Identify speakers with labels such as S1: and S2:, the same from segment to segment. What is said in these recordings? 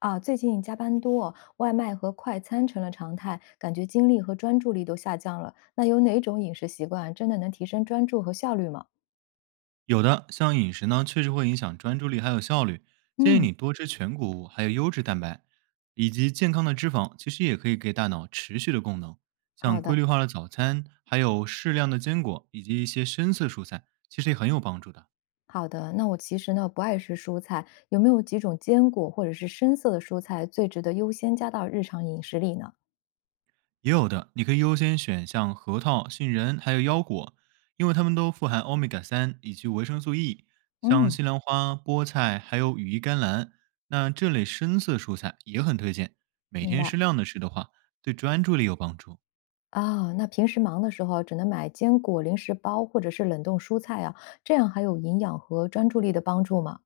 S1: 啊，最近加班多，外卖和快餐成了常态，感觉精力和专注力都下降了。那有哪种饮食习惯真的能提升专注和效率吗？
S2: 有的，像饮食呢，确实会影响专注力还有效率。建议
S1: 嗯，
S2: 你多吃全谷物，还有优质蛋白，以及健康的脂肪，其实也可以给大脑持续的功能。
S1: 好
S2: 像
S1: 的，
S2: 规律化的早餐，还有适量的坚果，以及一些深色蔬菜，其实也很有帮助的。
S1: 好的。那我其实呢不爱吃蔬菜，有没有几种坚果或者是深色的蔬菜最值得优先加到日常饮食里呢？
S2: 也有的，你可以优先选像核桃、杏仁还有腰果，因为它们都富含欧米伽3以及维生素 E。像
S1: 嗯，
S2: 西兰花、菠菜还有羽衣甘蓝，那这类深色蔬菜也很推荐。每
S1: 明
S2: 天
S1: 白。
S2: 适量的吃的话，对专注力有帮助。
S1: 啊，那平时忙的时候只能买坚果零食包或者是冷冻蔬菜啊，这样还有营养和专注力的帮助吗？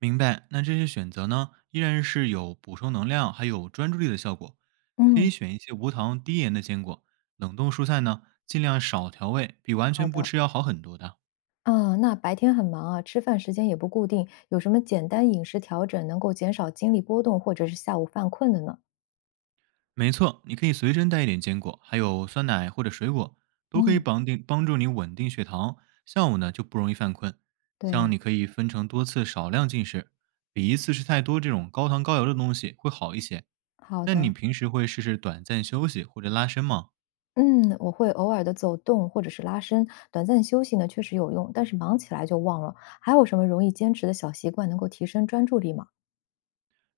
S2: 明白？那这些选择呢，依然是有补充能量还有专注力的效果。可
S1: 嗯，
S2: 以选一些无糖低盐的坚果，冷冻蔬菜呢，尽量少调味，比完
S1: 好
S2: 全不
S1: 的。
S2: 吃要好很多的。
S1: 啊，那白天很忙啊，吃饭时间也不固定，有什么简单饮食调整能够减少精力波动或者是下午犯困的呢？
S2: 没错，你可以随身带一点坚果，还有酸奶或者水果，都可以
S1: 嗯，
S2: 绑定帮助你稳定血糖，下午呢就不容易犯困。像
S1: 对，
S2: 你可以分成多次少量进食，比一次吃太多这种高糖高油的东西会好一些。
S1: 好
S2: 那你
S1: 的。
S2: 平时会试试短暂休息或者拉伸吗？
S1: 嗯，我会偶尔的走动或者是拉伸，短暂休息呢确实有用，但是忙起来就忘了。还有什么容易坚持的小习惯能够提升专注力吗？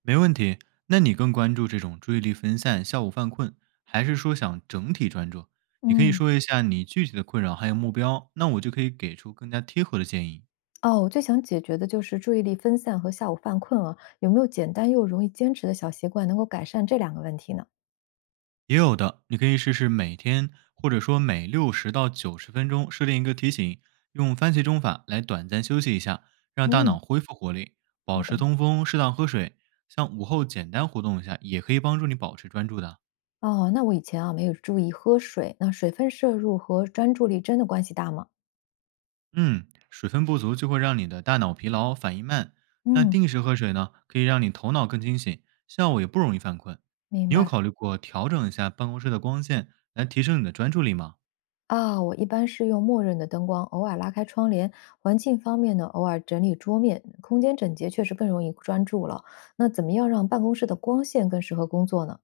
S2: 没问题。那你更关注这种注意力分散、下午犯困，还是说想整体专注？你可以
S1: 嗯，
S2: 说一下你具体的困扰还有目标，那我就可以给出更加贴合的建议。
S1: 哦，我最想解决的就是注意力分散和下午犯困啊，有没有简单又容易坚持的小习惯能够改善这两个问题呢？
S2: 也有的，你可以试试每天或者说每六十到九十分钟设定一个提醒，用番茄钟法来短暂休息一下，让大
S1: 嗯，
S2: 脑恢复活力，
S1: 好
S2: 保
S1: 的。
S2: 持通风，适当喝水。像午后简单活动一下，也可以帮助你保持专注的。
S1: 哦，那我以前啊没有注意喝水，那水分摄入和专注力真的关系大吗？
S2: 嗯，水分不足就会让你的大脑疲劳，反应慢。那
S1: 嗯，
S2: 定时喝水呢，可以让你头脑更清醒，下午也不容易犯困。
S1: 明
S2: 你有
S1: 白。
S2: 考虑过调整一下办公室的光线，来提升你的专注力吗？
S1: 啊，我一般是用默认的灯光，偶尔拉开窗帘。环境方面呢，偶尔整理桌面，空间整洁确实更容易专注了。那怎么样让办公室的光线更适合工作呢？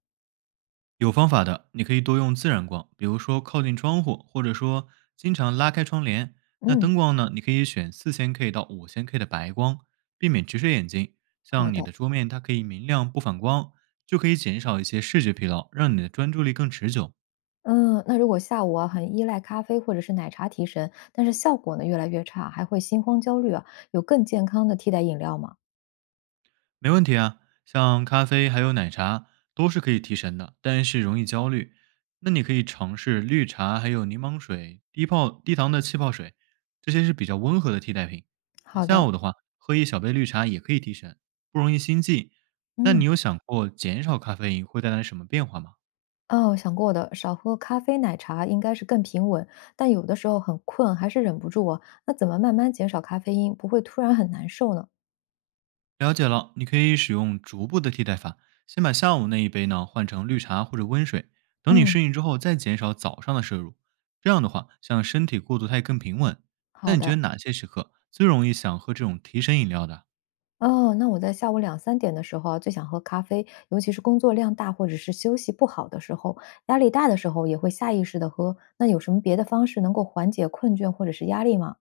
S2: 有方法的，你可以多用自然光，比如说靠近窗户，或者说经常拉开窗帘。那
S1: 嗯，
S2: 灯光呢，你可以选4000 K 到5000 K 的白光，避免直射眼睛。
S1: 好
S2: 像你
S1: 的，
S2: 的桌面，它可以明亮不反光，就可以减少一些视觉疲劳，让你的专注力更持久。
S1: 嗯，那如果下午啊很依赖咖啡或者是奶茶提神，但是效果呢越来越差，还会心慌焦虑啊，有更健康的替代饮料吗？
S2: 没问题啊，像咖啡还有奶茶都是可以提神的，但是容易焦虑。那你可以尝试绿茶，还有柠檬水、低泡低糖的气泡水，这些是比较温和的替代品。那
S1: 好
S2: 下
S1: 的。
S2: 午的话，喝一小杯绿茶也可以提神，不容易心悸。那你
S1: 嗯，
S2: 有想过减少咖啡因会带来什么变化吗？
S1: 哦，想过的，少喝咖啡、奶茶应该是更平稳，但有的时候很困，还是忍不住啊。那怎么慢慢减少咖啡因，不会突然很难受呢？
S2: 了解了，你可以使用逐步的替代法，先把下午那一杯呢换成绿茶或者温水，等你
S1: 嗯，
S2: 适应之后再减少早上的摄入。这样的话，像身体过渡它也更平稳。
S1: 好
S2: 那你觉
S1: 的。
S2: 得哪些时刻最容易想喝这种提神饮料的？
S1: 哦，那我在下午两三点的时候啊，最想喝咖啡，尤其是工作量大或者是休息不好的时候，压力大的时候也会下意识的喝。那有什么别的方式能够缓解困倦或者是压力吗？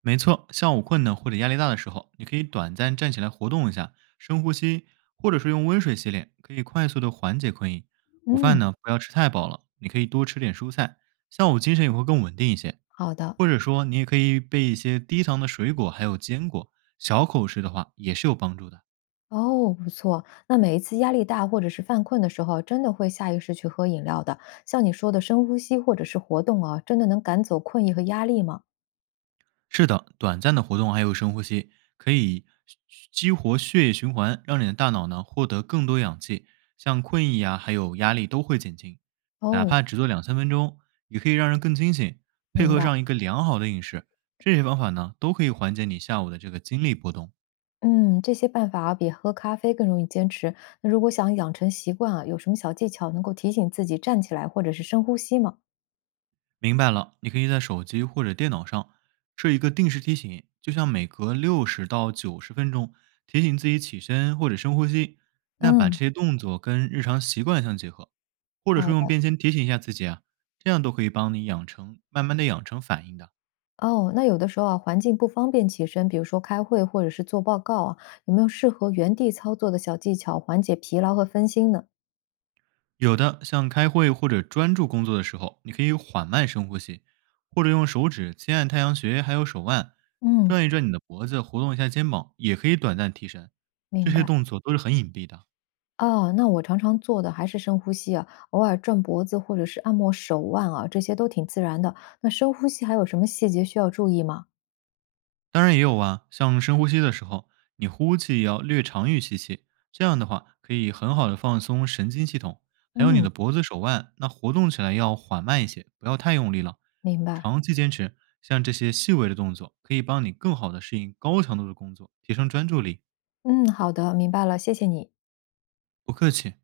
S2: 没错，下午困呢或者压力大的时候，你可以短暂站起来活动一下，深呼吸，或者是用温水洗脸，可以快速的缓解困意。午饭
S1: 嗯，
S2: 呢，不要吃太饱了，你可以多吃点蔬菜，下午精神也会更稳定一些。
S1: 好的。
S2: 或者说，你也可以备一些低糖的水果，还有坚果，小口吃的话也是有帮助的。
S1: 哦，不错。那每一次压力大或者是犯困的时候，真的会下意识去喝饮料的。像你说的深呼吸或者是活动啊，真的能赶走困意和压力吗？
S2: 是的，短暂的活动还有深呼吸，可以激活血液循环，让你的大脑呢获得更多氧气，像困意啊，还有压力都会减轻。哪
S1: 哦，
S2: 怕只做2、3分钟，也可以让人更清醒。配
S1: 明
S2: 合
S1: 白。
S2: 上一个良好的饮食，这些方法呢都可以缓解你下午的这个精力波动。
S1: 嗯，这些办法啊比喝咖啡更容易坚持。那如果想养成习惯啊，有什么小技巧能够提醒自己站起来或者是深呼吸吗？
S2: 明白了，你可以在手机或者电脑上设一个定时提醒，就像每隔六十到九十分钟提醒自己起身或者深呼吸。那把这
S1: 嗯，
S2: 些动作跟日常习惯相结合，或者
S1: 好
S2: 说用
S1: 的。
S2: 便签提醒一下自己啊，这样都可以帮你养成慢慢的养成反应的。
S1: 哦，那有的时候啊，环境不方便起身，比如说开会或者是做报告啊，有没有适合原地操作的小技巧，缓解疲劳和分心呢？
S2: 有的像开会或者专注工作的时候，你可以缓慢深呼吸，或者用手指轻按太阳穴，还有手腕
S1: 嗯，
S2: 转一转你的脖子，活动一下肩膀，也可以短暂提神。这
S1: 明
S2: 些
S1: 白。
S2: 动作都是很隐蔽的。
S1: 哦，那我常常做的还是深呼吸啊，偶尔转脖子或者是按摩手腕啊，这些都挺自然的。那深呼吸还有什么细节需要注意吗？
S2: 当然也有啊，像深呼吸的时候，你呼气也要略长于吸气，这样的话可以很好的放松神经系统，还有你
S1: 嗯，
S2: 的脖子、手腕，那活动起来要缓慢一些，不要太用力了。
S1: 明白。
S2: 长期坚持，像这些细微的动作，可以帮你更好的适应高强度的工作，提升专注力。
S1: 嗯，好的，明白了，谢谢你。
S2: 不客气。